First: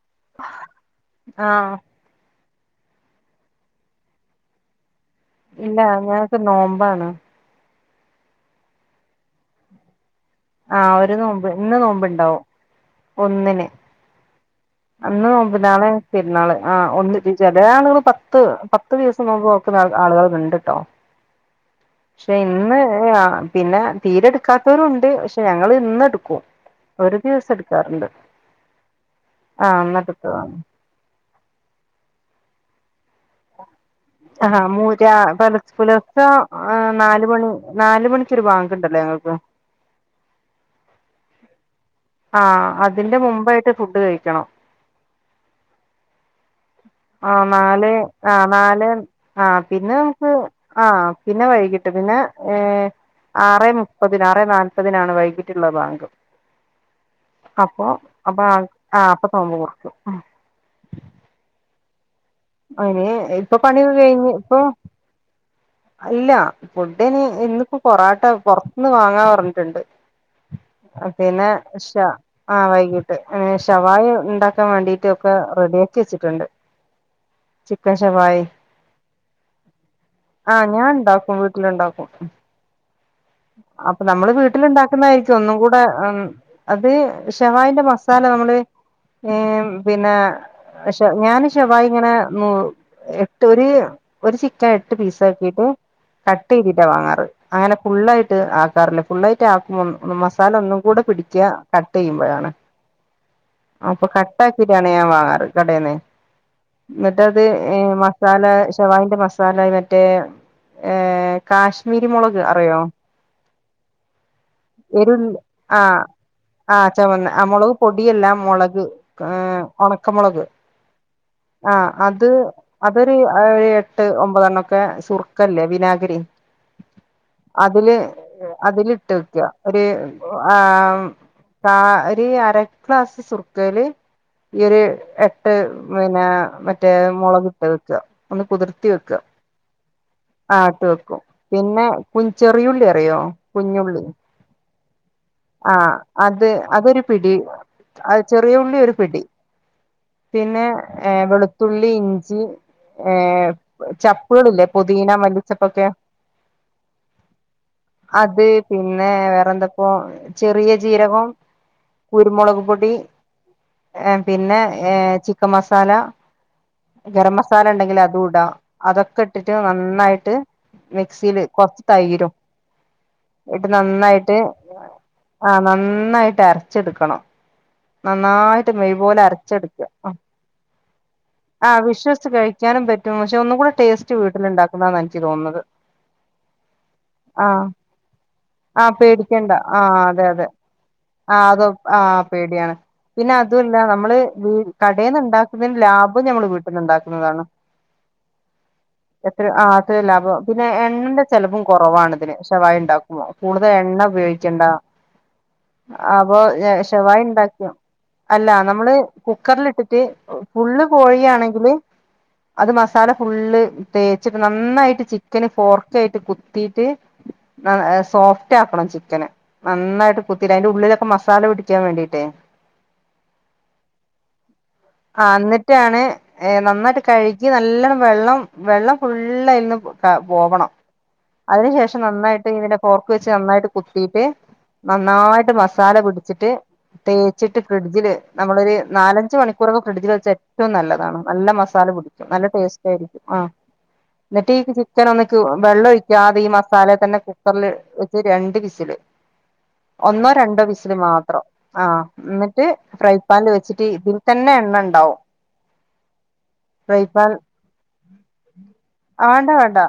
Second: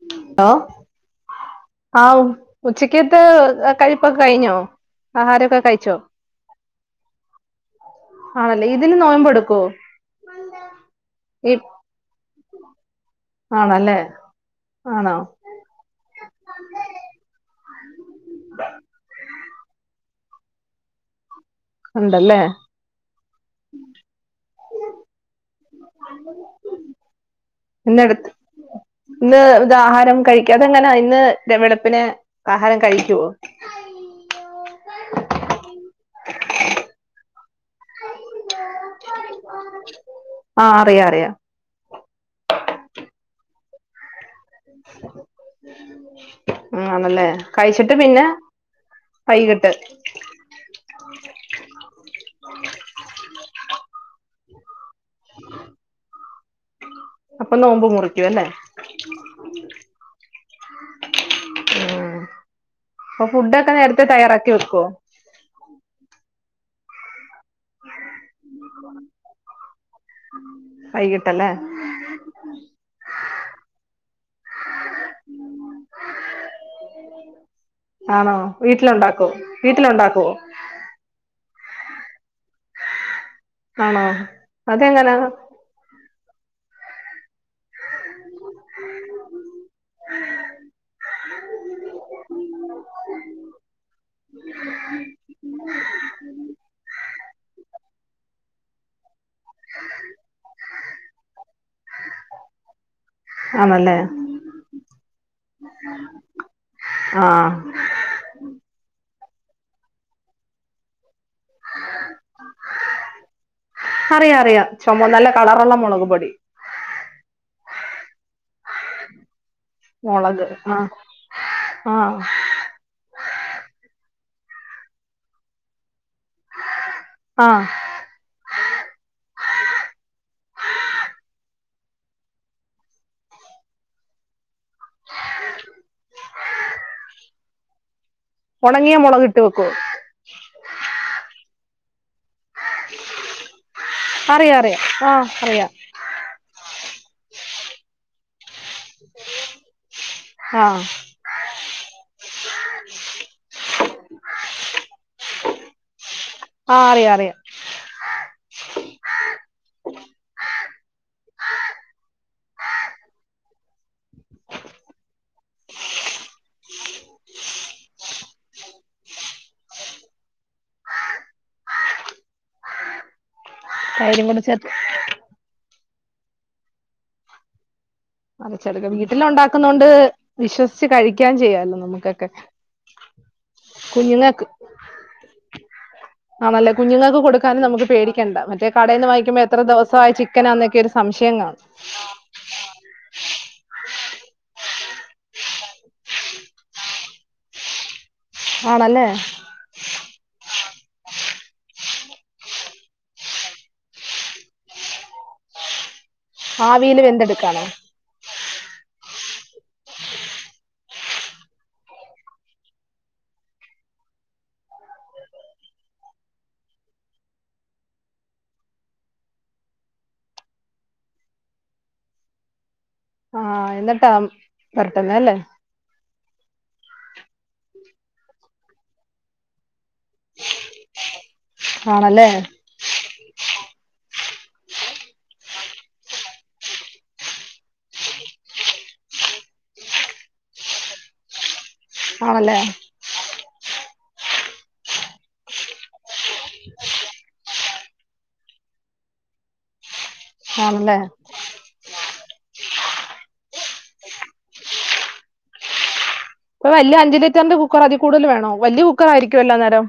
[unintelligible] ആഹ് ആ ഉ ഉച്ചക്ക്ത്ത കഴിപ്പൊക്കെ കഴിഞ്ഞോ? ആഹാരമൊക്കെ ഇല്ല കഴിച്ചോ ഞങ്ങക്ക് നോമ്പാണ്. ആണല്ലേ ഇതിന് നോബ് എടുക്കോ? ആ ഒരു നോമ്പ് ഇന്ന് നോമ്പ് ഇണ്ടാവും. ആണല്ലേ ആണോ അന്ന് നോമ്പ് നാളെ പെരുന്നാള് ആ ഒന്ന് ചി ചെല ആളുകള് പത്ത് പത്ത് ദിവസം നോമ്പ് നോക്കുന്ന ആള് ആളുകൾ ണ്ട്ട്ടോ ക്ഷെ ഉണ്ടല്ലേ ഇന്ന് ഹ് ആ പിന്നെ തീരെടുക്കാത്തവരു ഉണ്ട് പക്ഷെ ങ്ങള് ഇന്ന് എടുക്കു ഒരു ദിവസം എട് ന്നട്ത്ത് ഇന്ന് ത് ആഹ് ആഹാരം ഇന്നെടുത്തതാണ് കഴിക്കതെങ്ങനെ ഇന്ന് വെ വെളുപ്പിനെ ആഹാരം കഴി ആഹാ മൂരാ പൊലെച് പുലർച്ചെ എ നാല് മണി നാല് മണിക്കൊരു ബാങ്ക് ണ്ടല്ലോ ഞങ്ങൾ ആഹ് ആറിയ റിയ പ്പായിട്ട് ഫുഡ് കഴിക്കണം ഉം, ആണല്ലേ ആ നാല് കഴിച്ചിട്ട് പിന്നെ ആ നാല് ആ വൈകിട്ട് പിന്നെ നമുക്ക് ആ പിന്നെ വൈകിട്ട് പിന്നെ ഹേ ആറേ മുപ്പതിന് ആറേ നാല്പതിനാണ് വൈകിട്ടുള്ള ബാങ്ക് നോമ്പ് അപ്പൊ മുറിക്കും അപ്പൊ അല്ലേ ആ ആ അപ്പൊ പോമ്പ് മുറിക്കും ഉം അയിന് അപ്പൊ ഇപ്പൊ ഫുഡൊക്കെ പണി നേരത്തെ കഴിഞ് തയ്യാറാക്കി പ്പം വെക്കുവോ അല്ല ഫുഡെന്നെ ഇന്ന്പ്പോ പൊറാട്ട പൊറത്ത്ന്ന് വാങ്ങാ പറഞ്ഞിട്ടുണ്ട് പിന്നെ വൈകിട്ടല്ലേ ഷ ആ വൈകീട്ട് ഏഹ് ഷവായ ഇണ്ടാക്കാൻ വേണ്ടീട്ടൊക്കെ റെഡി ആക്കി വെച്ചിട്ട്ണ്ട് ചിക്കൻ ആണോ ഷവായി വീട്ടിലുണ്ടാക്കോ വീട്ടിലുണ്ടാക്കുവോ ആ ഞാൻ ഇണ്ടാക്കും വീട്ടില് ഉണ്ടാക്കും അപ്പൊ ആണോ നമ്മള് വീട്ടില് അതെങ്ങനാ ഉണ്ടാക്കുന്നതായിരിക്കും ഒന്നും കൂടെ ഉം അത് ഷവായിന്റെ മസാല നമ്മള് ഏഹ് പിന്നെ ഷ ഞാന് ഷെവായി ഇങ്ങനെ നു എട്ട് ഒര് ഒരു ചിക്കൻ എട്ട് പീസ് ആക്കീട്ട് കട്ട് ചിയ്തിട്ടാ വാങ്ങാറ് അങ്ങനെ ഫുള്ളായിട്ട് ആക്കാറില്ല ഫുള്ളായ്റ്റ് ആക്കും മസാല ഒന്നും കൂടെ പിടിക്ക കട്ട് ചെയ്യുമ്പഴാണ് ആണല്ലേ അപ്പൊ കട്ടാക്കീട്ടാണ് ഞാൻ വാങ്ങാറ് കടേന്നെ ഇന്നിട്ടത് ആഹ് ഏഹ് മസാല ഷവായിന്റെ മസ് സാല അത് മറ്റേ ഏഹ് കാശ്മീരി മുളക് [unintelligible] അറിയാം അറിയാം ചുമ എരു നല്ല കളറുള്ള ആഹ് മുളക് പൊടി ആ ചവന്ന ആ മുളക് പൊടിയല്ല മുളക് [unintelligible] ഉണക്കമുളക് മുളക് ആഹ് ആ ആഹ് അത് അതൊരു ഏ എട്ട് ഒമ് ബതണ്ണൊക്കെ സുർക്കല്ലേ വിനാഗിരി ആഹ് അതില് അതിലിട്ട് ട്ട്യ ഒര് ആ കാ ഒരു അര ഗ്ലാസ് സുർക്കേല് ഈ ഒരു എട്ട് പിന്നെ മറ്റേ മൊളക് ഇട്ട് വെക്ക ഒന്ന് കുതിർത്തി ഉണങ്ങിയ വെക്ക മുളക് ഇട്ട് വെക്കുവോ ആ ഇട്ട് വെക്കും പിന്നെ കു ചെറിയുള്ളി അറിയോ കുഞ്ഞുള്ളി അറിയാ അറിയാം ആഹ് അറിയാം ആഹ് അത് അതൊരു പിടി അത് ചെറിയു ള്ളി ഒര്പിടി പിന്നെ ആഹ് വെളുത്തുള്ളി ഇഞ്ചി ഏ ചപ്പുകളില്ലേ പൊതീന മല്ലിച്ചെപ്പൊക്കെ ആ അറിയാം അറിയാം ന്നെ വേറെന്തൊക്കോ ചി റിയ ജീരകം കുരുമുളക് പൊടി ഏ പിന്നെ ഏ ചിക്കൻ മസാല ഗരം മസാല ഇണ്ടെങ്കി അതും ഇടാ അതൊക്കെ ഇട്ടിട്ട് നന്നായിട്ട് മിക്സിയില് കൊറച്ച് തൈരും ഇട്ട് തൈരും നന്നായിട്ട് കൂടെ ചേർത്ത് ആ നന്നാ നന്നായിട്ട് അരച്ചെടുക്കണം നന്നായിട്ട് [inaudible] മെയ് പോലെ വീട്ടില് ഉണ്ടാക്കുന്നോണ്ട് അരച്ചെടുക്കുക വിശ്വ ശ കരി ക്കാൻ ആ ചെയ്യാലോ നമുക്കൊക്കെ വിശ്വസിച്ച് കഴിക്കാനും പറ്റും പക്ഷെ ഒന്നും കൂടെ ടേസ്റ്റ് കുഞ്ഞുങ്ങൾക്ക് വീട്ടിലുണ്ടാക്കുന്നതാന്ന് എനിക്ക് തോന്നുന്നത് ആണല്ലേ കുഞ്ഞുങ്ങൾക്ക് കൊടുക്കാനും ആഹ് നമുക്ക് പേടിക്കണ്ട മറ്റേ ആ കടയിൽന്ന് വാങ്ങിക്കുമ്പോ പേടിക്കണ്ട എത്ര ദിവസ ആ അതെ അതെ ചിക്കനാന്നൊക്കെ ഒരു സംശയം ആ കാണും അത് ആ പേടിയാണ് പിന്നെ അതല്ല നമ്മള് വീ കടയിൽന്ന ഉണ്ടാക്കുന്നതിന് ലാഭ ഇപ്പൊ ഞമ്മൾ വീട്ടിൽ ഉണ്ടാക്കുന്നതാണ് ആണല്ലേ എത്ര ആ അത്രല്ല ലാപ പിന്നെ എണ്ണന്റെ ചെലവും കുറവാണ് ഇതിന് ശവായ ഉണ്ടാക്കുമോ കൂടുതൽ എണ്ണ ഉപയോഗിക്കണ്ട അപ്പൊ ആവിയിൽ ഷവായി വെന്തെടുക്കാണോ ഉണ്ടാക്കിയ അല്ല നമ്മള് കുക്കറില ഇട്ടിട്ട് ഫുള്ള് കോഴിയാണെങ്കില് അത് മസാല ഫുള്ള് തേച്ചിട്ട് നന്നായിട്ട് ചിക്കന് ഫോർക്ക ആായിട്ട് കുത്തിട്ട് സോഫ്റ്റ് ആക്കണം ചിക്കന് നന്നായിട്ട് കുത്തിട്ട് അതിറെ ഉള്ളിലൊക്കെ മസാല പിടിക്കാൻ വേണ്ടിട്ടേ ആഹ് എന്നിട്ടാ പരട്ട്ന്നെ അല്ലേ ന്ന് നന്നായിട്ട് കഴുകി നല്ലോണ്ണം വെള്ളം വെള്ളം ഫുള്ളായിന് പോവണം അതിനുശേഷം ആണല്ലേ നന്നായിട്ട് ഇതിനെ പോർക്ക് വെച്ച് നന്നായിട്ട് കുത്തിട്ട് നന്നായിട്ട് മസാല പിടിച്ചിട്ട് തേച്ചിട്ട് ഫ്രിഡ്ജില് നമ്മളൊരു നാലഞ്ച മണിക്കൂറൊക്കെ ഫ്രിഡ്ജിൽ വെച്ച് ഏറ്റവും നല്ലതാണ് നല്ല മാസ മസാല പിടിക്കും നല്ല ആണല്ലേ ടേസ്റ്റ് ആയിരിക്കും ആഹ് ന്നിട്ട് ചിക്കൻ ഒന്നും വെള്ളൊഴിക്കാതെ ഈ മസാല തന്നെ കുക്കറില് വെച്ച് രണ്ട് വിസില് ഒന്നോ രണ്ടോ വിസില് ആണല്ലേ മാത്രം ആഹ് ന്നിട്ട് ഫ്രൈപാനിൽ വെച്ചിട്ട് ഇതീതന്നെ എണ്ണണ്ടാവും ഇപ്പ വല്ല്യ അഞ്ചു ലിറ്ററിന്റെ കുക്കർ അതി കൂടുതൽ വേണോ വല്ല്യ കുക്കർ ആയിരിക്കുവല്ലോ ന്നേരം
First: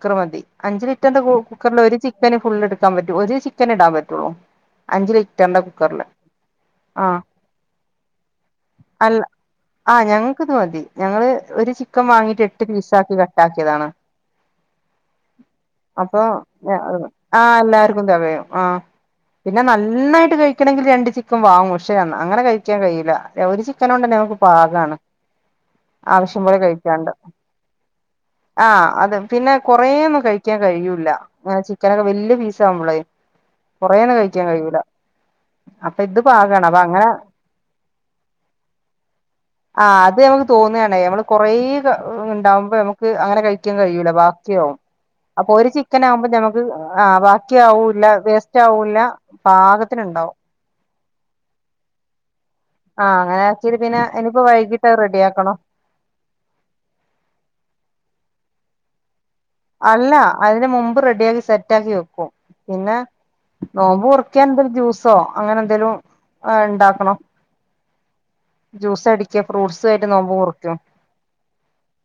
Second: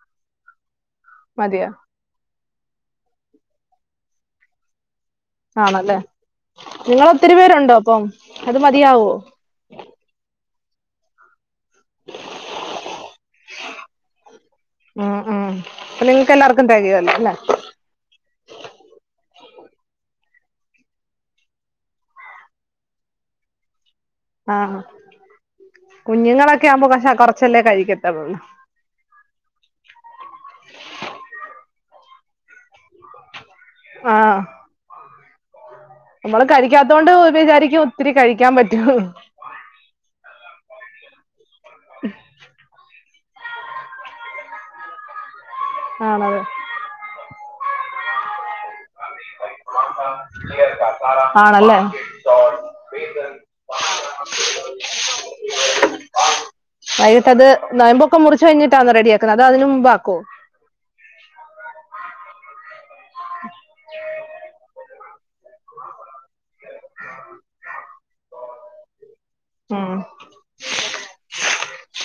ക്കർ മതി അഞ്ചുലി റ്ററിന്റ കുക്കറിൽ ഒരു ചിക്കന് ഫുള്ളെടുത്ത് [unintelligible] ചിക്കൻ ഇടാൻ പറ്റുള്ളൂ അഞ്ച് ലിറ്ററിന്റെ ആണല്ലേ കുക്കറില് നിങ്ങള് ആഹ് ഒത്തിരി പേരുണ്ടോ അപ്പം അത് മതിയാ അല്ല ആ ഞങ്ങ അത് മതി ഞങ്ങള് ഒരു ചിക്കൻ വാങ്ങീട്ട് എട്ട് പീസാക്കി കട്ടാക്കിയതാണ് ഉം ഉം അപ്പൊ നിങ്ങക്കെല്ലാർക്കും തെകയോല്ലോ അല്ലെ ആ പിന്നെ നന്നായിട്ട് കഴിക്കണമെങ്കിൽ രണ്ട് ചിക്കൻ വാങ്ങും പഷേ അങ്ങനെ കഴിക്കാൻ കഴിയില്ല ഒരു ചി അതൊണ്ടന്നെഞങ്ങക്ക് ആഹ് പാകാണ് ആവശ്യം പോലെ കുഞ്ഞുങ്ങളൊക്കെ ആവുമ്പോ കഷ കഴിക്കാണ്ട്. കൊറച്ചല്ലേ കഴിക്കത്തുള്ളൂ ആഹ് അത് പിന്നെ കൊറേ കഴിക്കാൻ കഴിയൂല്ല ങ്ങനെ ചിക്കനൊക്കെ വല്ല്യ പീസാകുമ്പളേ കൊറേന്നും ആഹ് കഴിക്കാൻ കഴിയൂല അപ്പൊ ഇത് നമ്മള് പാകാണ് അപ്പൊ അങ്ങനെ കഴിക്കാതോണ്ട് വിചാരിക്കും ഒത്തിരി കഴിക്കാൻ പറ്റൂന്ന് തോന്നാണ് കൊറേണ്ടാവുമ്പോ നമുക്ക് മ്മക്ക് അങ്ങനെ കഴിക്കാൻ കഴിയൂല ബാക്കിയാകും അപ്പൊ ഒരു ചിക്കൻ ആകുമ്പോ ആണത് നമക്ക് ആ ബാക്കി ക്കി ആവൂല്ല വേസ്റ്റ് ആവൂല്ല പാകത്തിനുണ്ടാവും ആണല്ലേ ആ അങ്ങനെ വെച്ചീട്ട് പിന്നെ ഇനിപ്പോ വൈകിട്ടത് റെഡി ആക്കണം കഴിച്ചുകഴിഞ്ഞിട്ടാണോ റെഡിയാക്ക അല്ല. അതിന് മുമ്പ് റെഡിയാക്കി, സെറ്റാക്കി വെക്കും പിന്നെ നോമ്പ് മുറിക്കാൻ എന്തര് ജ്യൂസ് സോ അങ്ങനെ എന്തേലും ആ ഇണ്ടാക്കണം ജ്യൂസ് അടി ഫ്രൂട്ട്സ ഉം ആയിട്ട് നോമ്പ് മുറിക്കും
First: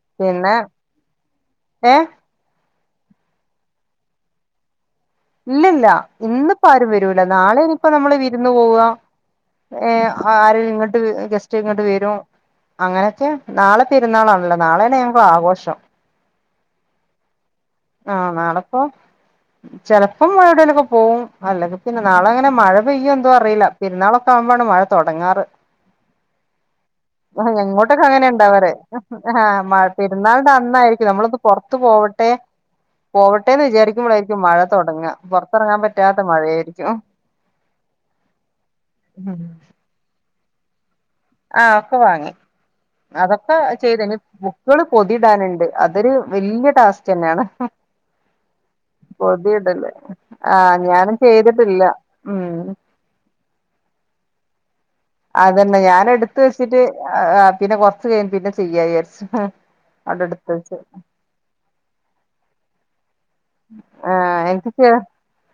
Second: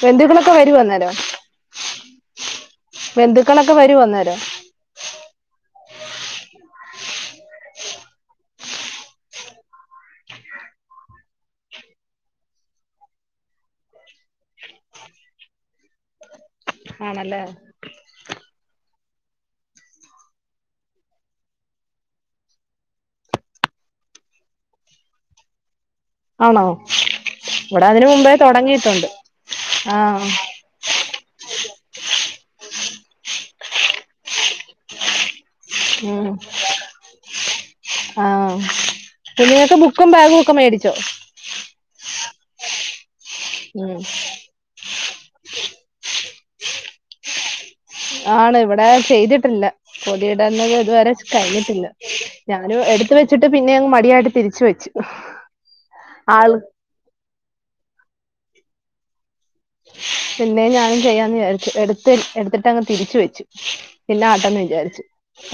ബന്ധുക്കളൊക്കെ പിന്നെ വരുവോ അന്നേരം ഏ ബന്ധുക്കളൊക്കെ വരു വന്നേരം ഇല്ലല്ല ഇന്നിപ്പോ ആരും വരൂല്ല നാളെനി ഇപ്പോ നമ്മള് വിരുന്ന് പോവാ ഏ ആര് ഇങ്ങോട്ട് ഗസ്റ്റ് ഇങ്ങോട്ട് വരും അങ്ങനെയൊക്കെ നാളെ പെരുന്നാളാണല്ലോ നാളെയാണ് ഞങ്ങളെ ആഘോഷം ആണല്ലേ ആഹ നാളെപ്പോ ചെലപ്പോ എവിടേലൊക്കെ പോകും അല്ലെങ്കിൽ പിന്നെ നാളെ അങ്ങനെ മഴ പെയ്യും എന്തും അറിയില്ല പെരുന്നാളൊക്കെ ആവുമ്പോാണ് മഴ തുടങ്ങാറ് ആണോ ഇവിടെ ഞങ്ങോട്ടൊക്കെ അതിന് മുമ്പേ അങ്ങനെയുണ്ടാവർ തുടങ്ങിയിട്ടുണ്ട് ആ ആഹ് പെരുന്നാളിന്റെ അന്നായിരിക്കും നമ്മളി പുറത്ത്പോവട്ടെ പോവട്ടെന്ന് വിചാരിക്കുമ്പോഴായിരിക്കും മഴ തുടങ്ങ പുറ ഉ ആ പിന്ന നിങ്ങക്ക് ബുക്കും ബാഗും ഒക്ക മേടിച്ചോ ആ ഒക്കെ വാങ്ങി അതൊക്കെ ഉം ചെയ്തന്നനി ബുക്കുകള് പൊതിടാനുണ്ട് അതൊരു വല്യ ടാസ്ക് തന്നെയാണ് ആണ് ഇവി ചെയ്തിട്ടില്ല പൊതിയിടല് പതിടത് ആഹ് ഇതുവരെ ഞാനും ചെയ്തിട്ടില്ല കഴിഞ്ഞിട്ടില്ല ഉം ഞാനും എടുത്ത വെച്ചിട്ട് പിന്നെ മടിയായിട്ട തിരിച്ചു വെച്ചു അതന്നെ ഞാൻ എടുത്ത ആള് വെച്ചിട്ട് പിന്നെ കൊ പിന്നെ ചെയ്യചാരിച്ചു പിന്നെ ഞാനും ചെയ്യാന്ന് വിചാരിച്ചു എടു എടുത്തിട്ടങ്ങ തിരിച്ചു വെച്ചു ആ പിന്നെ ആട്ടെന്ന് എനിക്ക് ചെ വിചാരിച്ചു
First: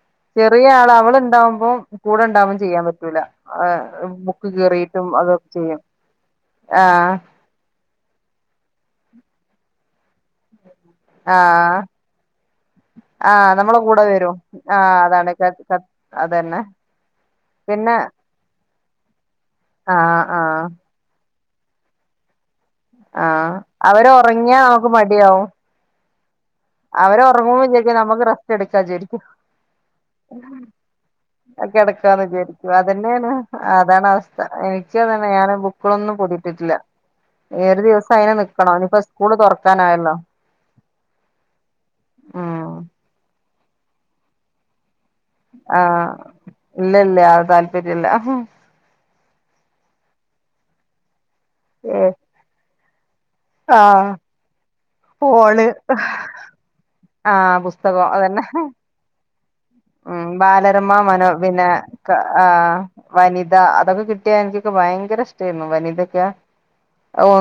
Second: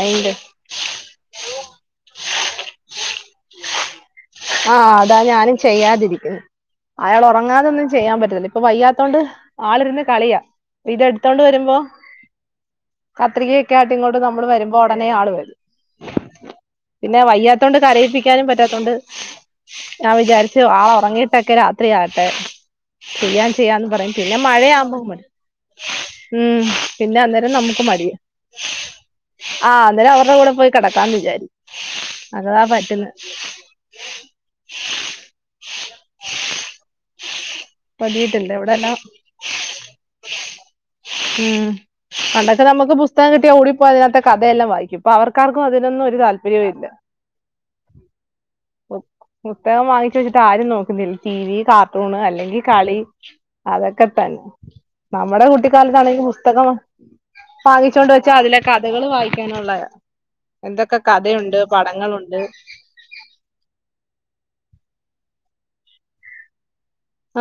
അയിന്റെ ചെറിയ ആൾ അവളുണ്ടാവുമ്പോം കൂടെ ഉണ്ടാവകുമ്പോം ചെയ്യാൻ പറ്റ ഇല്ലാ ആ ബു ആ അതാ ഞാനും ചെയ്യാതിരിക്കുന്നു ആഹ് അയാൾ ഉറങ്ങാതെൊന്നും ചെയ്യാൻ പറ്റില്ല ഇപ്പൊ വയ്യാത്ത ണ്ട് ആളിരുന്ന് കളിയാ ഇത എടുത്തോണ്ട് വരുമ്പോ ആഹ് ആഹ് കത്രികൊക്കെ നമ്മളെ ആട്ട് കൂടെ ഇങ്ങോട്ട് വരും നമ്മള് വരുമ്പോ ആഹ് ഉടനെ ആൾ അതാണ് ക വരും ക അതന്നെ പിന്നെ വയ്യാത്തോണ്ട് പിന്നെ കരയിപ്പിക്കാനും പറ്റാത്തോണ്ട് ഞാൻ ആഹ് വിചാരിച്ചു ആഹ് ആൾ ഉറങ്ങി ട്ടൊക്കെ രാത്രിയാട്ടെ ആ അവര് ഉറങ്ങിയാ നമക്ക് മടി മടിയാവും ഉം പിന്നെ അവര് അന്നേരം ഒറങ്ങും നമ്മുക്ക് വിചാരിക്കും മടിയ നമുക്ക് റെസ്റ്റ് എടുക്കാ വിചാരിക്കും ആ അന്നേരം അവരുടെ കൂടെ പോയി കിടക്കാന്ന് വിചാരി കിടക്കാന്ന് അതതാ പറ്റന്ന് എനിക്ക്തന്നെ ഞാൻ ബുക്കുകളൊന്നും പൊതിട്ടിട്ടില്ല ഏറ ദിവസം അയിനെ പറ്റിയിട്ടുണ്ട് നിക്കണം ഇവിടെല്ലാം ഇനിയിപ്പോ സ്കൂള് തുറക്കാനായല്ലോ ഉം പണ്ടൊക്കെ ഉം നമുക്ക് പുസ്തകം കിട്ടിയാ ഓടി അപ്പ അതിനകത്തെ കഥെല്ലാം വായിക്കും ഇപ്പൊ അവർക്കാർക്കും ആ അതിനൊന്നും ഒരു താല്പര്യവും ഇല്ല ഇല്ലല്ല ആ താല്പര്യല്ല പുസ്തകം വാങ്ങിച്ച് വെച്ചിട്ട് ആരും നോക്കുന്നില്ല ടി വി കാർട്ടൂണ് അല്ലെങ്കിൽ കളി അതൊക്കെ ആഹ് തന്നെ നമ്മുടെ ഫോണ് കുട്ടി [unintelligible] പുസ്തകം ആഹ് പുസ്തകം വാങ്ങിച്ചോണ്ട് വെച്ചാ അതന്നെ അതിലെ കഥകൾ വായി ആ [unintelligible] ഉം ബാലരമ മനോ പിന്നെ പടങ്ങളുണ്ട് ആ വനിത അതൊക്കെ കിട്ടിയാ എനിക്കൊക്കെ ഭയങ്കര ഭയങ്കരഷ്ടേർന്നു വനിതൊക്കെ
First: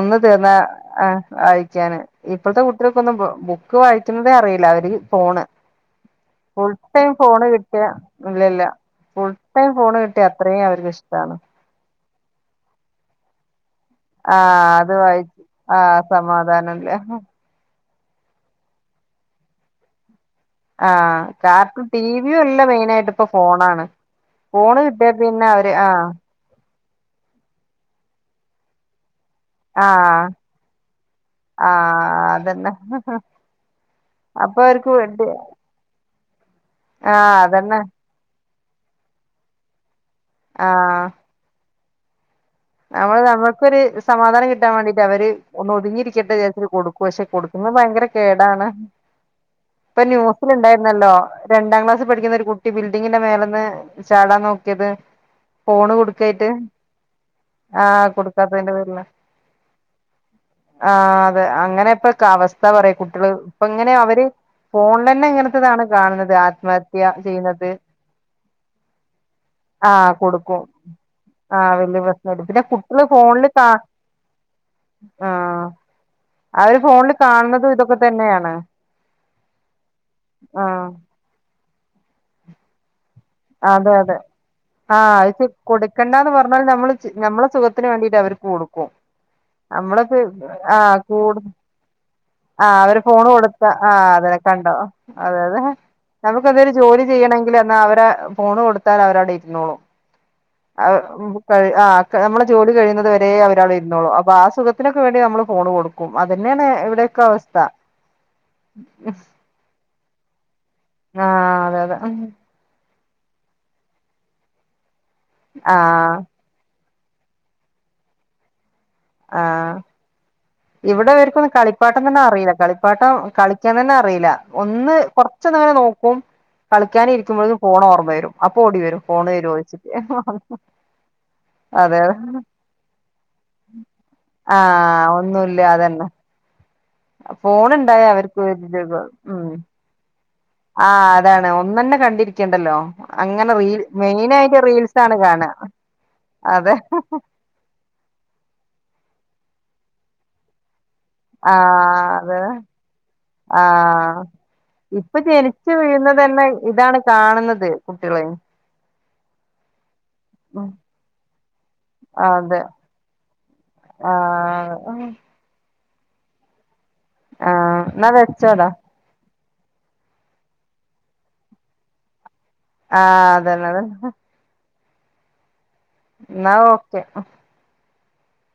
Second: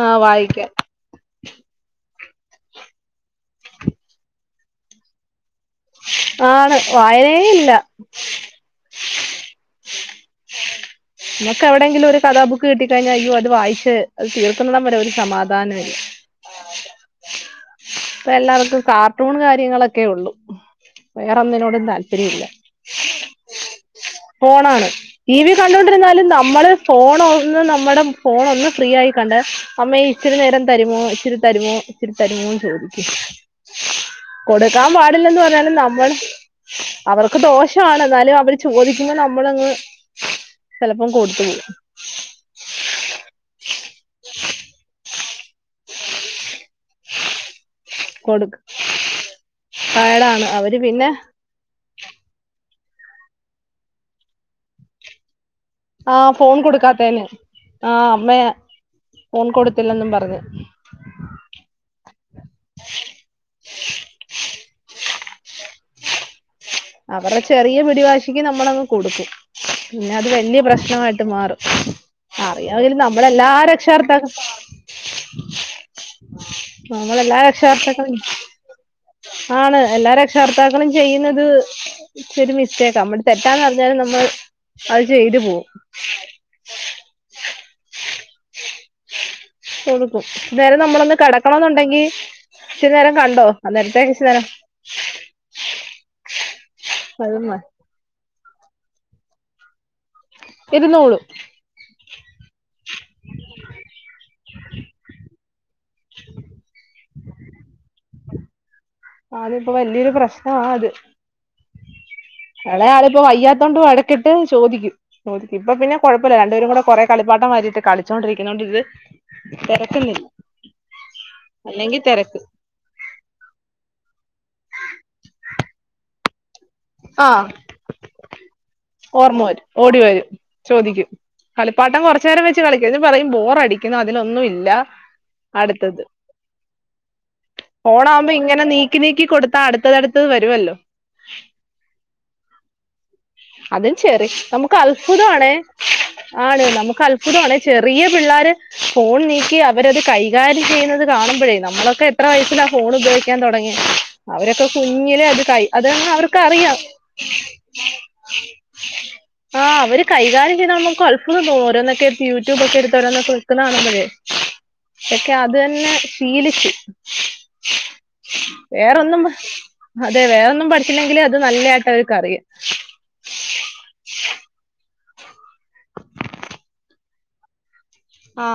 ആ തീർന്നാ വായിക്കാൻ ആ വായിക്കാന് ഇപ്പോഴത്തെ കുട്ടികൾക്കൊന്നും ബുക്ക് വായിക്കുന്നതേ അറിയില്ല അവര് ഫോണ് ആണ് ഫുൾ ടൈം വായനയേ ഫോണ് ഇല്ല കിട്ടിയാ ഇല്ലല്ല ഫുൾ ടൈം ഫോണ് കിട്ടിയ അത്രയും അവർക്കിഷ്ടാണ് എ [unintelligible] ഒരു കഥാബുക്ക് കിട്ടി കഴിഞ്ഞാ അയ്യോ അത് വായി ആ അത് വായിച്ചു ആ സമാധാനം ഇല്ല ഇപ്പ എല്ലാവർക്കും കാർട്ടൂൺ കാര്യങ്ങളൊക്കെ ഉള്ളൂ ആ കാർട്ടൂൺ ടിവിയും അല്ല മെയിനായിട്ട് ഇപ്പൊ ഫോണാണ് ഫോണ് ഫോണാണ് കിട്ടിയ ടി പിന്നെ വി അവര് ആഹ് കണ്ടൊണ്ടിരുന്നാലും നമ്മള് ഫോൺ ഒന്ന് നമ്മുടെ ഫോൺ ഒന്ന് ഫ്രീ ആയി ക [unintelligible] അമ്മ ആഹ് ഇച്ചിരി നേരം തരുമോ ഇച്ചിരി തരുമോ ഇച്ചിരി ആഹ് തരുമോന്ന് അതന്നെ ചോദിക്കും അപ്പൊ കൊടുക്കാൻ അവർക്ക് വേണ്ടി പാടില്ലെന്ന് പറഞ്ഞാലും നമ്മള് ആഹ് അവർക്ക് അതന്നെ ദോഷാണ് എന്നാലും അവര് ചോദി പിന്നെ നമ്മളങ്ങ് ആഹ് ചിലപ്പം കൊടുത്തു പോവും നമ്മള് നമുക്കൊരു സമാധാനം കിട്ട കട്ടാൻ വേണ്ടിട്ട് അവര് ഒതുങ്ങിരിക്കട്ടെ വിചാരിച്ചിട്ട്കൊടുക്കു പക്ഷെ കൊടുത്താ ന്ന് ഭയങ്കര കൊടു കേടാണ് ഇപ്പ ടയേടാണ് അവര് പിന്നെ ന്യൂസിലിണ്ടായിരുന്നല്ലോ രണ്ടാം ക്ലാസ്സില് പഠിക്കുന്ന ഒരു കു കുട്ടി ബിൽഡിങ്ങിന്റെ മേലന്ന് ചാടാൻ നോക്കിയത് ഫോണ് ആഹ് കൊടുക്കായിട്ട് ഫോൺ കൊടുക്കാത്തേന് ആ ആഹ് അമ്മ കൊടുക്കാത്തതിന്റെ പേരിൽ ഫോൺ കൊടുത്തില്ലെന്നും പറഞ്ഞ് ആ അതെ അങ്ങ് [unintelligible] പ്പൊക്കെ അവസ്ഥ പറ കുട്ടികൾ ഇപ്പ ഇങ്ങനെ അവര് ഫോണിൽ തന്നെ ഇങ്ങനത്തെതാണ് കാണുന്നത് ആ അവരെ ചെറിയ പിടിവാശിക്ക് നമ്മളങ് കൊടുക്കും പിന്നെ ആഹ് അത് വലിയ കൊടുക്കും പ്രശ്നമായിട്ട് മാറും ആഹ് വല്യ പ്രശ്നായിട്ട് പിന്നെ അറിയാതിരുന്ന കുട്ടികള് നമ്മൾ ഫോണില് എല്ലാ കാ രക്ഷർത്താക്കളും ആഹ് അവര് ഫോണില് നമ്മൾ എല്ലാ കാണുന്നതും ഇതൊക്കെ രക്ഷകർത്താക്കളും തന്നെയാണ് ആണ് എല്ലാ രക്ഷകർത്താക്കളും ആഹ് ചെയ്യുന്നത് ച്ചി രു മിസ്റ്റെക് [unintelligible] അതെ അതെ ചെയ്തു ആഹ് പോവും കൊടുക്കണ്ടന്ന് പറഞ്ഞാല് നമ്മൾ ചെ നമ്മളെ സു സുഖത്തിനു വേണ്ടിട്ട് അവര് കൊടും നമ്മൾ കൊടുക്കും പ്പം നേരെ ആ നമ്മളൊന്ന് കു കിടക്കണന്നുണ്ടെങ്കി ആ ഇച്ചിരി വര് നേരം ഫോൺ കണ്ടോ കൊടുത്ത ആ അന്നേരത്തേക്ക് ഇച്ചിരി തെ നേരം കണ്ടോ അതെ അതെ നമ്മക്ക് രു ജോലി അത് ചെയ്യാണെങ്കിൽ മതി ന്ന ആ അവരെ ഫോണ് കൊടുത്താൽ അവര് അവിടെ ഇരുന്നോളും ഇരുന്നോളും [unintelligible] ആ നമ്മളെ ജോലി ക കഴിയുന്നതുവരെ അവർ അവിടെയിരുന്നോളും ആ സുഖത്തിനോക്കെ വേണ്ടി നമ്മൾ ഫോണ് കൊടുക്കും കും അതെന്നെ ഇവിടൊക്കെ അവസ്ഥ അതിപ്പോ വലിയൊരു ആഹ് അതെ [unintelligible] എളയ ആള് ഇപ്പൊ വയ്യാത്തോണ്ട് വഴക്കിട്ട് ചോദിക്കും ചോദിക്കും ഇപ്പോ പിന്നെ ആഹ് കൊഴപ്പില്ല രണ്ടുപേരും കൂടെ കൊറെ കളിപ്പാട്ടം വാരിയിട്ട് കളിച്ചോണ്ടിക്കണോണ്ട് ഇത് ആഹ് തിരക്കുന്നില്ല ഇവിടെ ഇവർക്കൊന്നും അല്ലെങ്കി കളിപ്പാട്ടം തന്നെ തിരക്ക് അറിയില, കളിപ്പാട്ടം കളിക്കാൻ തന്നെ അറിയില. ഒന്ന് കൊറച്ചങ്ങനെ നോക്കും കളിക്കാൻ ആഹ് ഇരിക്കുമ്പോഴേക്കും ഫോൺ ഓർമ്മ വരും അപ്പൊ ഓടി വരും ഫോണ് ഓർമ്മ തരുവോ വെരും ചോദിച്ചിട്ട് ഓടി വെരും ചോദിക്കും കളിപ്പാട്ടം അതെ കൊറച്ച് നേരം വെച്ച് കളിക്കും [unintelligible] പറയും ബോറടിക്ക് [unintelligible] ആഹ് ഒന്നും ഇല്ല അതന്നെ ഫോൺ ഉണ്ടായ ആവുമ്പോ അവർക്ക് ഇങ്ങനെ നീക്കി നീക്കി ഉം കൊടുത്താ അടുത്തതടുത് ആഹ് അതാണ് [unintelligible] കണ്ടിരിക്കണ്ടല്ലോ അങ്ങനെ റീൽ അതും ചെറി മെയിനായിട്ട് നമുക്ക് റീൽസ് ആണ് കാണാ അത്ഭുതാണേ ആണ് അതെ നമുക്ക് അത്ഭുതാണേ ചെറിയ പിള്ളേര് ഫോൺ നീ ക്കി അവര് കൈകാര്യം ചെയ്യുന്നത് കാണുമ്പോഴേ നമ്മളൊക്കെ ആഹ് എത്ര അതെ വയസിൽ ആണ് ഫോൺ ഉപയോഗിക്കാൻ തെടങ്ങിയെ ആഹ് അവരൊക്കെ ഇപ്പൊ കുഞ്ഞിലെ അത് കൈ ജനിച്ചു അത് വീഴുന്നത് അവർക്ക് തന്നെ അറിയാം ഇതാണ് കാണുന്നത് കുട്ടികള് ആ അവര് കൈകാര്യം ഉം ചെയ്താ കാണുമ്പോ നമുക്ക് അത്ഭുതം തോന്നും ഓരോന്നൊക്കെ യൂട്യൂബ് അതെ ഒക്കെ എടുത്ത് ഓരോന്നൊക്കെ വയ്ക്കുന്നത് കാണുമ്പോഴെ ആഹ് അത് തന്നെ ശീലിച്ചു ആഹ് എന്നാ വെച്ചോടാ വേറൊന്നും അതെ വേറെയൊന്നും പഠി ക്കുനില്ലെങ്കിലും അത് നല്ലതായിട്ട് അവർക്ക് അറിയാം ആഹ് അതന്നെ അതന്നെ എന്നാ ഒ. കെ ആ